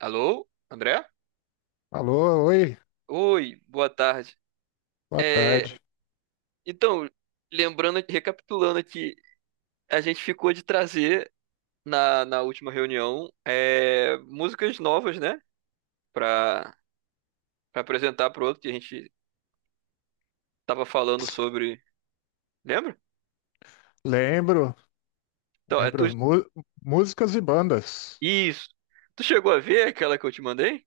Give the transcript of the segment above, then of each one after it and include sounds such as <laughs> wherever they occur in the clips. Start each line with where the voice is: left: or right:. right: Alô, André?
left: Alô, oi,
right: Oi, boa tarde.
left: boa
right: É,
left: tarde.
right: então, lembrando, recapitulando aqui, a gente ficou de trazer na última reunião músicas novas, né? Pra, pra apresentar pro outro que a gente tava falando sobre. Lembra?
left: Lembro,
right: Então, é tu...
left: lembro, músicas e bandas.
right: Isso. Tu chegou a ver aquela que eu te mandei?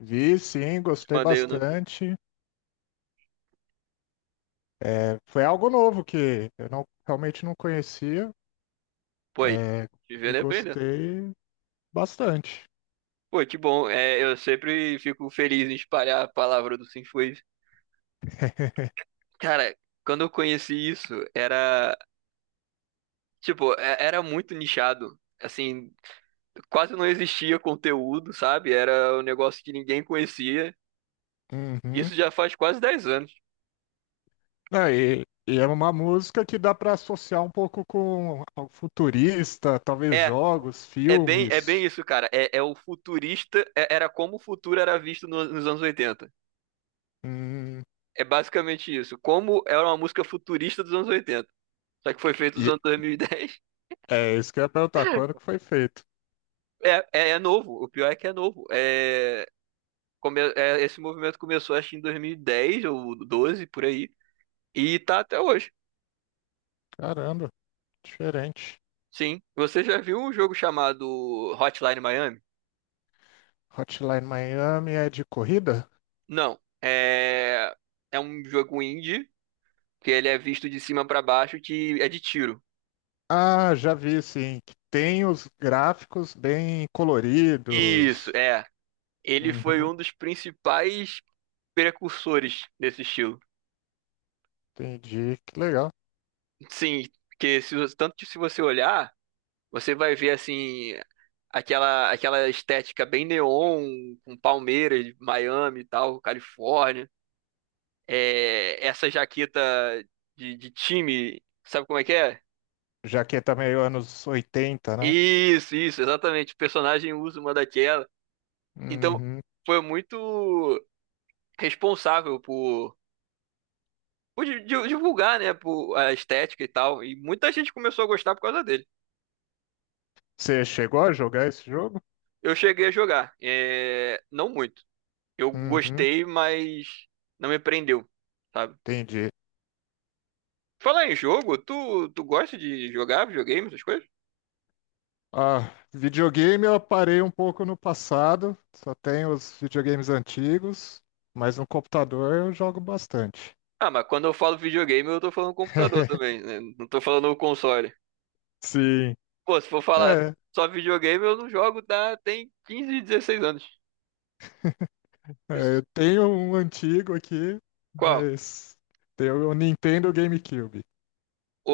left: Vi, sim,
right: Te
left: gostei
right: mandei o nome.
left: bastante. É, foi algo novo que eu não, realmente não conhecia,
right: Pô, aí,
left: é,
right: te
left: e
right: vendo e aprendendo.
left: gostei bastante.
right: Pô, que bom. É, eu sempre fico feliz em espalhar a palavra do Sinfoes.
left: <laughs>
right: Cara, quando eu conheci isso, era. Tipo, era muito nichado. Assim, quase não existia conteúdo, sabe? Era um negócio que ninguém conhecia.
left: Uhum.
right: Isso já faz quase 10 anos.
left: Não, e é uma música que dá para associar um pouco com algo futurista, talvez
right: É,
left: jogos,
right: é bem
left: filmes.
right: isso, cara. É o futurista, era como o futuro era visto nos anos oitenta.
left: Hum,
right: É basicamente isso. Como era uma música futurista dos anos oitenta. Só que foi feito nos
left: e
right: anos 2010.
left: é isso que eu ia perguntar, quando que foi feito?
right: É novo. O pior é que é novo. Esse movimento começou, acho, que em 2010 ou 12 por aí. E tá até hoje.
left: Caramba, diferente.
right: Sim. Você já viu um jogo chamado Hotline Miami?
left: Hotline Miami é de corrida?
right: Não. É, é um jogo indie, que ele é visto de cima pra baixo, que é de tiro.
left: Ah, já vi, sim, que tem os gráficos bem
right: Isso,
left: coloridos.
right: é. Ele foi
left: Uhum,
right: um dos principais precursores desse estilo.
left: entendi, que legal.
right: Sim, que se, você- tanto que se você olhar, você vai ver assim aquela estética bem neon, com Palmeiras, Miami e tal, Califórnia. É, essa jaqueta de time, sabe como é que é?
left: Já que é também anos 80, né?
right: Isso, exatamente. O personagem usa uma daquela. Então,
left: Uhum.
right: foi muito responsável por divulgar, né, por a estética e tal. E muita gente começou a gostar por causa dele.
left: Você chegou a jogar esse jogo?
right: Eu cheguei a jogar, é, não muito. Eu
left: Uhum,
right: gostei, mas não me prendeu, sabe?
left: entendi.
right: Falar em jogo, tu gosta de jogar videogame, essas coisas?
left: Ah, videogame eu parei um pouco no passado, só tenho os videogames antigos, mas no computador eu jogo bastante.
right: Ah, mas quando eu falo videogame, eu tô falando computador
left: <laughs>
right: também, né? Não tô falando o console.
left: Sim.
right: Pô, se for falar
left: É,
right: só videogame, eu não jogo, tá? Tem 15, 16 anos.
left: É,
right: Esse-
left: eu tenho um antigo aqui,
right: Qual?
left: mas tem o Nintendo GameCube.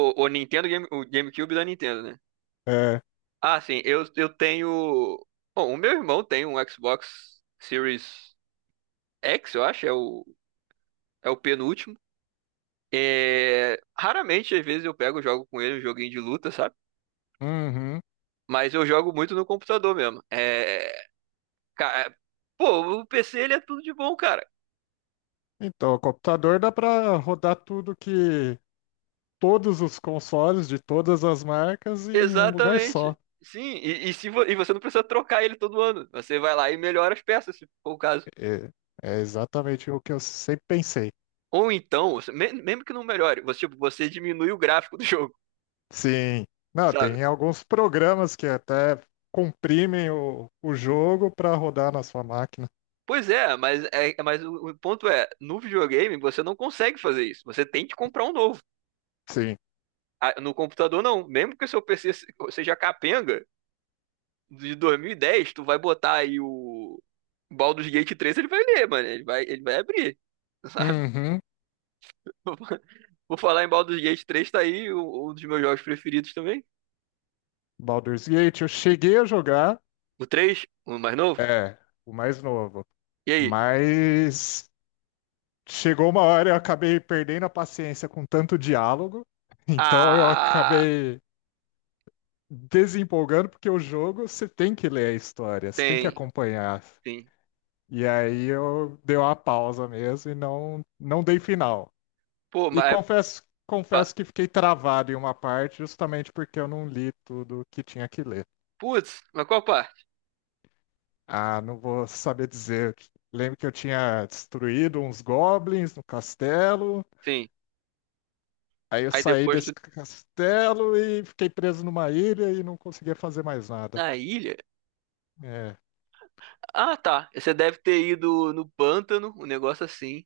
right: O GameCube da Nintendo, né?
left: É.
right: Ah, sim, eu tenho. Bom, o meu irmão tem um Xbox Series X, eu acho, é o penúltimo. É... Raramente, às vezes, eu pego e jogo com ele um joguinho de luta, sabe?
left: Uhum.
right: Mas eu jogo muito no computador mesmo. Ca- é, Pô, o PC ele é tudo de bom, cara.
left: Então, o computador dá para rodar tudo que todos os consoles de todas as marcas em um lugar só.
right: Exatamente. Sim, e, se vo- e você não precisa trocar ele todo ano. Você vai lá e melhora as peças, se for o caso.
left: É, é, exatamente o que eu sempre pensei.
right: Ou então, mesmo que não melhore, você, tipo, você diminui o gráfico do <laughs> jogo,
left: Sim. Não,
right: sabe?
left: tem alguns programas que até comprimem o jogo para rodar na sua máquina.
right: Pois é, mas o ponto é, no videogame você não consegue fazer isso. Você tem que comprar um novo.
left: Sim.
right: Ah, no computador não. Mesmo que o seu PC seja capenga de dois mil e dez, tu vai botar aí o Baldur's Gate três, ele vai ler, mano. Ele vai abrir, <laughs> sabe?
left: Uhum.
right: Por falar em Baldur's Gate três, tá aí um dos meus jogos preferidos também.
left: Baldur's Gate, eu cheguei a jogar.
right: O três, o mais novo.
left: É, o mais novo.
right: E aí?
left: Mas chegou uma hora eu acabei perdendo a paciência com tanto diálogo, <laughs> então eu
right: Ah,
left: acabei desempolgando, porque o jogo você tem que ler a história, você tem que
right: tem,
left: acompanhar.
right: sim.
left: E aí eu dei uma pausa mesmo e não dei final.
right: Pô,
left: E
right: mas.
left: confesso,
right: pa-
left: confesso que fiquei travado em uma parte justamente porque eu não li tudo que tinha que ler.
right: Putz, mas qual parte?
left: Ah, não vou saber dizer. Lembro que eu tinha destruído uns goblins no castelo.
right: Sim.
left: Aí eu
right: Aí
left: saí
right: depois tu.
left: desse castelo e fiquei preso numa ilha e não conseguia fazer mais nada.
right: Na ilha?
left: É.
right: Ah, tá. Você deve ter ido no pântano, um negócio assim.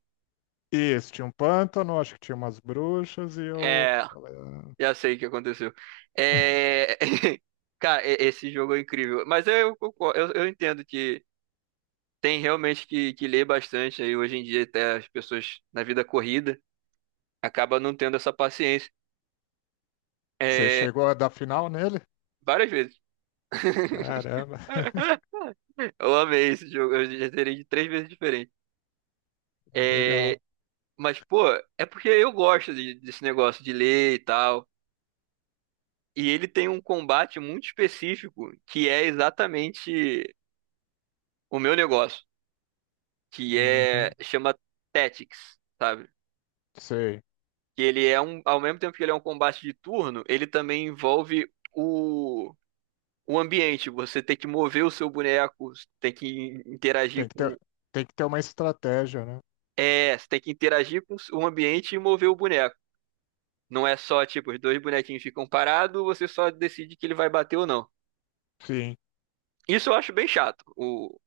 left: Isso, tinha um pântano, acho que tinha umas bruxas e eu
right: É,
left: falei, "Ah,
right: já sei o que aconteceu. É. <laughs> Cara, esse jogo é incrível. Eu entendo que tem realmente que ler bastante aí hoje em dia, até as pessoas na vida corrida, acaba não tendo essa paciência.
left: Você
right: É,
left: chegou a dar final nele?
right: várias vezes.
left: Caramba, <laughs>
right: <laughs> Eu amei esse jogo, eu já terei de três vezes diferente.
left: legal.
right: É, pô, é porque eu gosto desse negócio de ler e tal. E ele tem um combate muito específico que é exatamente o meu negócio, que é
left: Uhum,
right: chama Tactics, sabe?
left: sei.
right: Que ele é um, ao mesmo tempo que ele é um combate de turno, ele também envolve o ambiente. Você tem que mover o seu boneco, tem que
left: Tem
right: interagir
left: que
right: com.
left: ter, tem que ter uma estratégia, né?
right: É, você tem que interagir com o ambiente e mover o boneco. Não é só, tipo, os dois bonequinhos ficam parados, você só decide que ele vai bater ou não.
left: Sim.
right: Isso eu acho bem chato,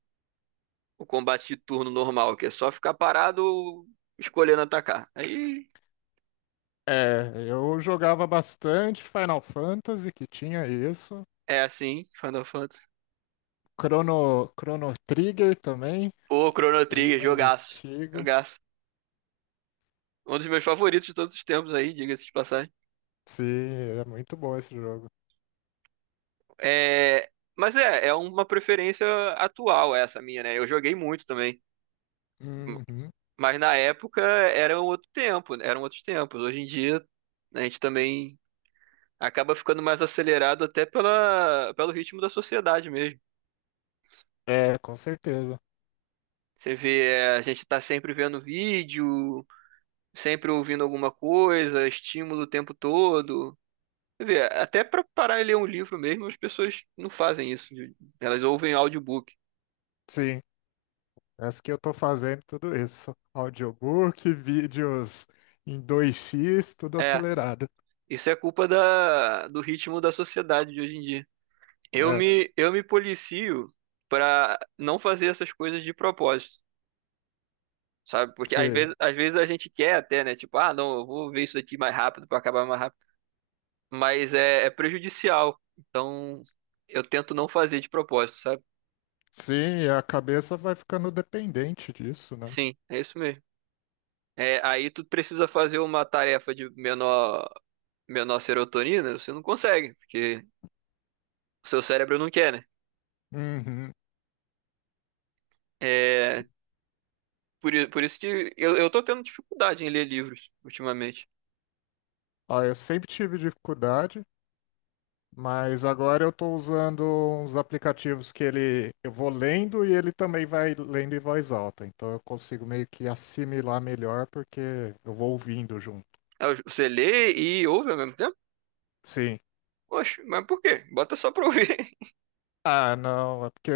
right: o combate de turno normal, que é só ficar parado escolhendo atacar. Aí
left: É, eu jogava bastante Final Fantasy, que tinha isso.
right: é assim, Final Fantasy.
left: Chrono Trigger também,
right: Ô, Chrono
left: bem
right: Trigger,
left: mais
right: jogaço.
left: antigo.
right: Jogaço. Um dos meus favoritos de todos os tempos aí, diga-se de passagem.
left: Sim, é muito bom esse jogo.
right: É, mas é, é uma preferência atual essa minha, né? Eu joguei muito também.
left: Uhum.
right: Mas na época era um outro tempo, eram outros tempos. Hoje em dia a gente também acaba ficando mais acelerado até pelo ritmo da sociedade mesmo.
left: É, com certeza.
right: Você vê, é, a gente tá sempre vendo vídeo, sempre ouvindo alguma coisa, estímulo o tempo todo. Você vê, até para parar e ler um livro mesmo, as pessoas não fazem isso. Elas ouvem audiobook.
left: Sim, essa que eu tô fazendo tudo isso. Audiobook, vídeos em 2x tudo
right: É,
left: acelerado.
right: isso é culpa do ritmo da sociedade de hoje em dia.
left: É,
right: Eu me policio pra não fazer essas coisas de propósito, sabe? Porque
left: sim.
right: às vezes a gente quer até, né? Tipo, ah, não, eu vou ver isso aqui mais rápido pra acabar mais rápido. Mas é, é prejudicial. Então, eu tento não fazer de propósito, sabe?
left: Sim, e a cabeça vai ficando dependente disso, né?
right: Sim, é isso mesmo. É, aí tu precisa fazer uma tarefa de menor, menor serotonina, você não consegue, porque o seu cérebro não quer, né?
left: Uhum.
right: É, por isso que eu tô tendo dificuldade em ler livros ultimamente.
left: Ah, eu sempre tive dificuldade, mas agora eu tô usando uns aplicativos que ele eu vou lendo e ele também vai lendo em voz alta. Então eu consigo meio que assimilar melhor porque eu vou ouvindo junto.
right: Ah, você lê e ouve ao mesmo tempo?
left: Sim.
right: Oxe, mas por quê? Bota só pra ouvir.
left: Ah, não, é porque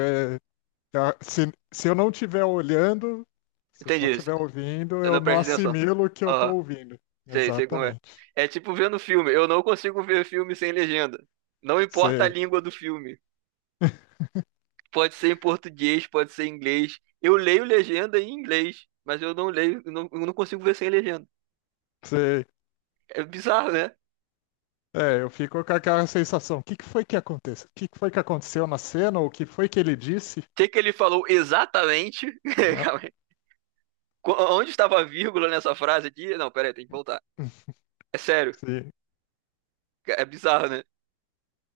left: se eu não estiver olhando,
right: <laughs>
left: se eu só
right: Entendi.
left: estiver ouvindo,
right: Eu
left: eu
right: não
left: não
right: presto. É, atenção.
left: assimilo o que eu estou
right: Aham,
left: ouvindo.
right: sei, sei como é.
left: Exatamente.
right: É tipo vendo filme. Eu não consigo ver filme sem legenda. Não importa a
left: Sei,
right: língua do filme. Pode ser em português, pode ser em inglês. Eu leio legenda em inglês, mas eu não leio, eu não consigo ver sem legenda.
left: sei.
right: É bizarro, né? O
left: É, eu fico com aquela sensação. O que que foi que aconteceu? O que que foi que aconteceu na cena? Ou o que foi que ele disse?
right: que que ele falou exatamente? <laughs>
left: Ah,
right: Calma aí. Onde estava a vírgula nessa frase aqui? Não, peraí, tem que voltar.
left: <laughs>
right: É sério.
left: Sim,
right: É bizarro, né?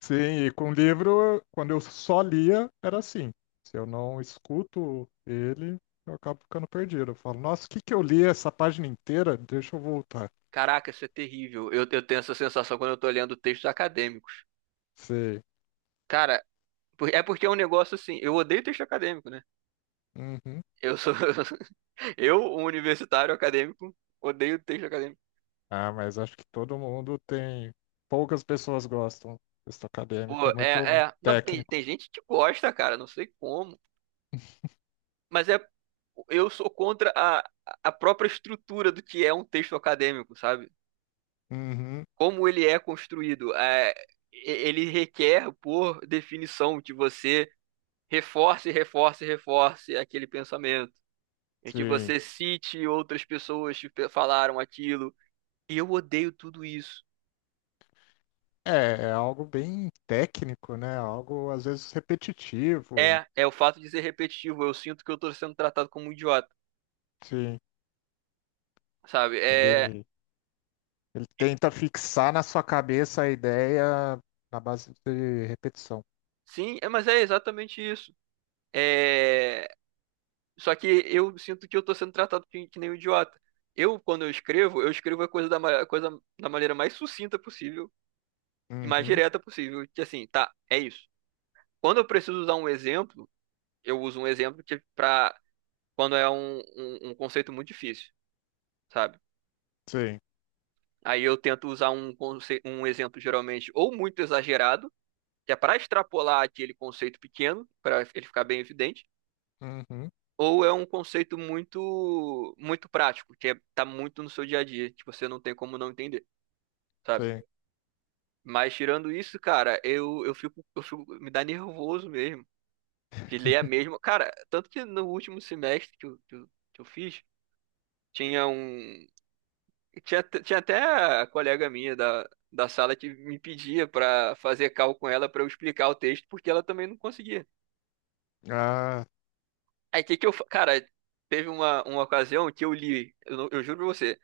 left: sim, e com o livro, quando eu só lia, era assim. Se eu não escuto ele, eu acabo ficando perdido. Eu falo, nossa, o que que eu li essa página inteira? Deixa eu voltar.
right: Caraca, isso é terrível. Eu tenho essa sensação quando eu tô lendo textos acadêmicos.
left: Sei.
right: Cara, é porque é um negócio assim. Eu odeio texto acadêmico, né?
left: Uhum.
right: Eu sou. <laughs> Eu, um universitário acadêmico, odeio texto acadêmico.
left: Ah, mas acho que todo mundo tem. Poucas pessoas gostam. Texto acadêmico
right: Pô,
left: é muito
right: é, é. Não, tem,
left: técnico.
right: tem gente que gosta, cara, não sei como. Mas é. Eu sou contra a própria estrutura do que é um texto acadêmico, sabe?
left: Uhum,
right: Como ele é construído. Ele requer, por definição, que você reforce, reforce, reforce aquele pensamento em que
left: sim.
right: você cite outras pessoas que falaram aquilo. E eu odeio tudo isso.
left: É, algo bem técnico, né? Algo às vezes repetitivo.
right: É, é o fato de ser repetitivo. Eu sinto que eu tô sendo tratado como um idiota,
left: Sim.
right: sabe?
left: Ele, ele tenta fixar na sua cabeça a ideia na base de repetição.
right: Mas é exatamente isso. É, só que eu sinto que eu tô sendo tratado que nem um idiota. Quando eu escrevo a coisa da maneira mais sucinta possível e mais
left: Uhum,
right: direta possível. Que assim, tá, é isso. Quando eu preciso usar um exemplo, eu uso um exemplo quando é um, um conceito muito difícil, sabe?
left: sim.
right: Aí eu tento usar um, um exemplo geralmente ou muito exagerado, que é para extrapolar aquele conceito pequeno, para ele ficar bem evidente,
left: Uhum,
right: ou é um conceito muito prático, que é, tá muito no seu dia a dia, que você não tem como não entender, sabe?
left: sim.
right: Mas tirando isso, cara, eu fico, me dá nervoso mesmo de ler a mesma.
left: <laughs>
right: Cara, tanto que no último semestre que que eu fiz, tinha um. Tinha, tinha até a colega minha da sala que me pedia pra fazer call com ela pra eu explicar o texto, porque ela também não conseguia.
left: Ah,
right: Aí que eu. Cara, teve uma ocasião que eu li, eu, não- eu juro pra você,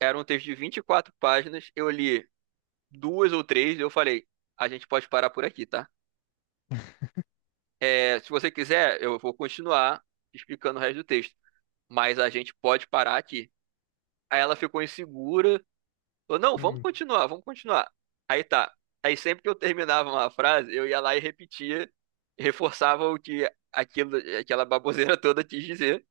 right: era um texto de 24 páginas, eu li duas ou três, e eu falei, a gente pode parar por aqui, tá? É, se você quiser, eu vou continuar explicando o resto do texto, mas a gente pode parar aqui. Aí ela ficou insegura, falou, não, vamos
left: hum,
right: continuar, vamos continuar. Aí tá. Aí sempre que eu terminava uma frase, eu ia lá e repetia, reforçava o que aquilo, aquela baboseira toda quis dizer,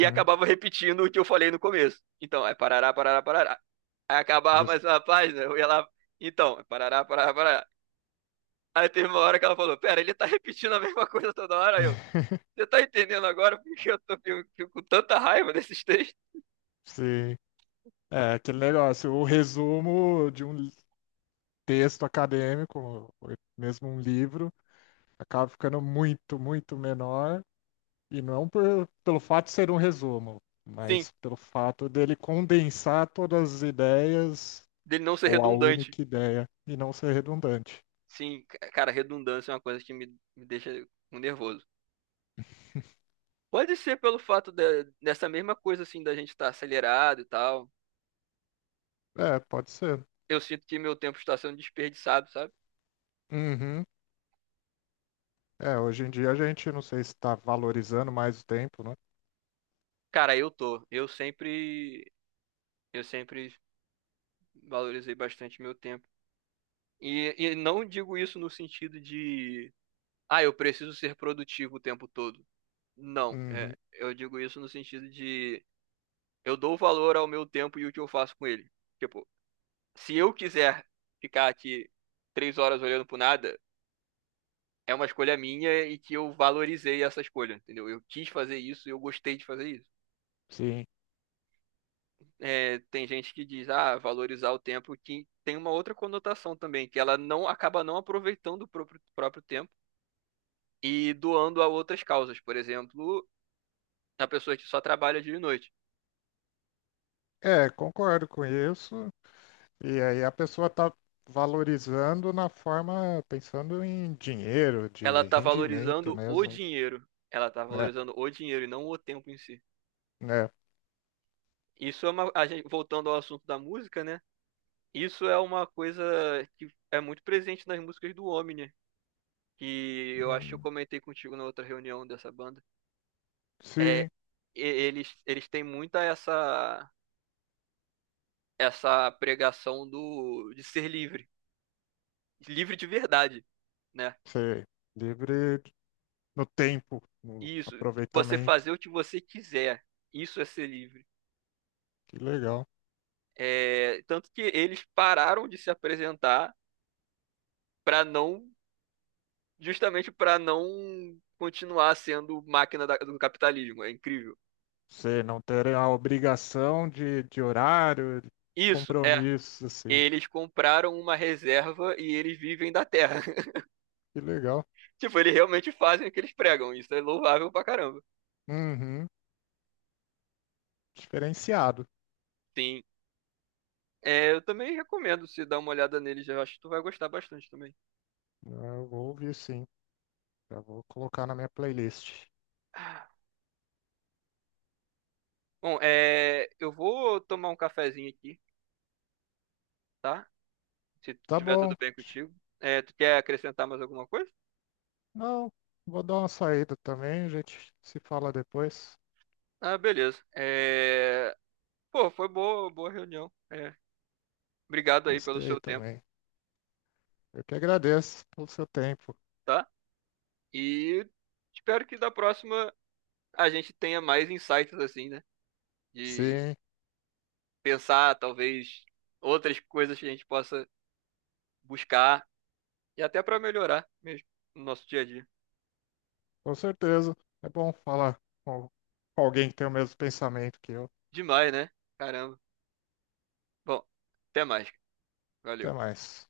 right: e acabava repetindo o que eu falei no começo. Então, é parará, parará, parará. Aí acabava
left: jus-
right: mais uma página, eu ia lá, então, é parará, parará, parará. Aí teve uma hora que ela falou, pera, ele tá repetindo a mesma coisa toda hora. Aí eu. Você tá entendendo agora porque eu tô fico, fico com tanta raiva desses textos?
left: sim. É aquele negócio, o resumo de um, texto acadêmico, ou mesmo um livro, acaba ficando muito, muito menor. E não é um pelo fato de ser um resumo,
right: Sim,
left: mas pelo fato dele condensar todas as ideias
right: dele não ser
left: ou a
right: redundante.
left: única ideia e não ser redundante.
right: Sim, cara, redundância é uma coisa que me deixa nervoso. Pode ser pelo fato dessa mesma coisa, assim, da gente estar acelerado e tal.
left: É, pode ser.
right: Eu sinto que meu tempo está sendo desperdiçado, sabe?
left: Uhum. É, hoje em dia a gente não sei se está valorizando mais o tempo, né?
right: Cara, eu tô. Eu sempre valorizei bastante meu tempo. E não digo isso no sentido de, ah, eu preciso ser produtivo o tempo todo. Não, é,
left: Uhum.
right: eu digo isso no sentido de, eu dou valor ao meu tempo e o que eu faço com ele. Tipo, se eu quiser ficar aqui três horas olhando pro nada, é uma escolha minha e que eu valorizei essa escolha, entendeu? Eu quis fazer isso e eu gostei de fazer isso.
left: Sim.
right: É, tem gente que diz, ah, valorizar o tempo, que tem uma outra conotação também, que ela não acaba não aproveitando o próprio tempo e doando a outras causas. Por exemplo, a pessoa que só trabalha dia e noite,
left: É, concordo com isso. E aí a pessoa tá valorizando na forma, pensando em dinheiro,
right: ela
left: de
right: tá
left: rendimento
right: valorizando o
left: mesmo,
right: dinheiro. Ela tá
left: né?
right: valorizando o dinheiro e não o tempo em si.
left: Né?
right: Isso é uma, a gente, voltando ao assunto da música, né? Isso é uma coisa que é muito presente nas músicas do Omni, que eu acho que eu
left: Hum,
right: comentei contigo na outra reunião dessa banda. É,
left: sim,
right: eles têm muita essa essa pregação do de ser livre, livre de verdade, né?
left: sei. Livre no tempo, no
right: Isso, você
left: aproveitamento.
right: fazer o que você quiser, isso é ser livre.
left: Que legal.
right: É, tanto que eles pararam de se apresentar para não, justamente para não continuar sendo máquina do capitalismo. É incrível.
left: Você não ter a obrigação de, horário, de
right: Isso. É,
left: compromisso, assim.
right: eles compraram uma reserva e eles vivem da terra. <laughs>
left: Que legal.
right: Tipo, eles realmente fazem o que eles pregam. Isso é louvável pra caramba.
left: Uhum. Diferenciado.
right: Sim. É, eu também recomendo se dar uma olhada neles. Eu acho que tu vai gostar bastante também.
left: Eu vou ouvir sim. Já vou colocar na minha playlist.
right: <sighs> Bom, é, eu vou tomar um cafezinho aqui, tá? Se
left: Tá
right: tiver
left: bom.
right: tudo bem contigo. É, tu quer acrescentar mais alguma coisa?
left: Não, vou dar uma saída também, a gente se fala depois.
right: Ah, beleza. É, pô, foi boa, boa reunião. É, obrigado aí pelo
left: Gostei
right: seu tempo,
left: também. Eu que agradeço pelo seu tempo.
right: tá? E espero que da próxima a gente tenha mais insights assim, né? De
left: Sim,
right: pensar, talvez, outras coisas que a gente possa buscar e até para melhorar mesmo no nosso dia a dia.
left: com certeza. É bom falar com alguém que tem o mesmo pensamento que eu.
right: Demais, né? Caramba. Bom, até mais.
left: Até
right: Valeu.
left: mais.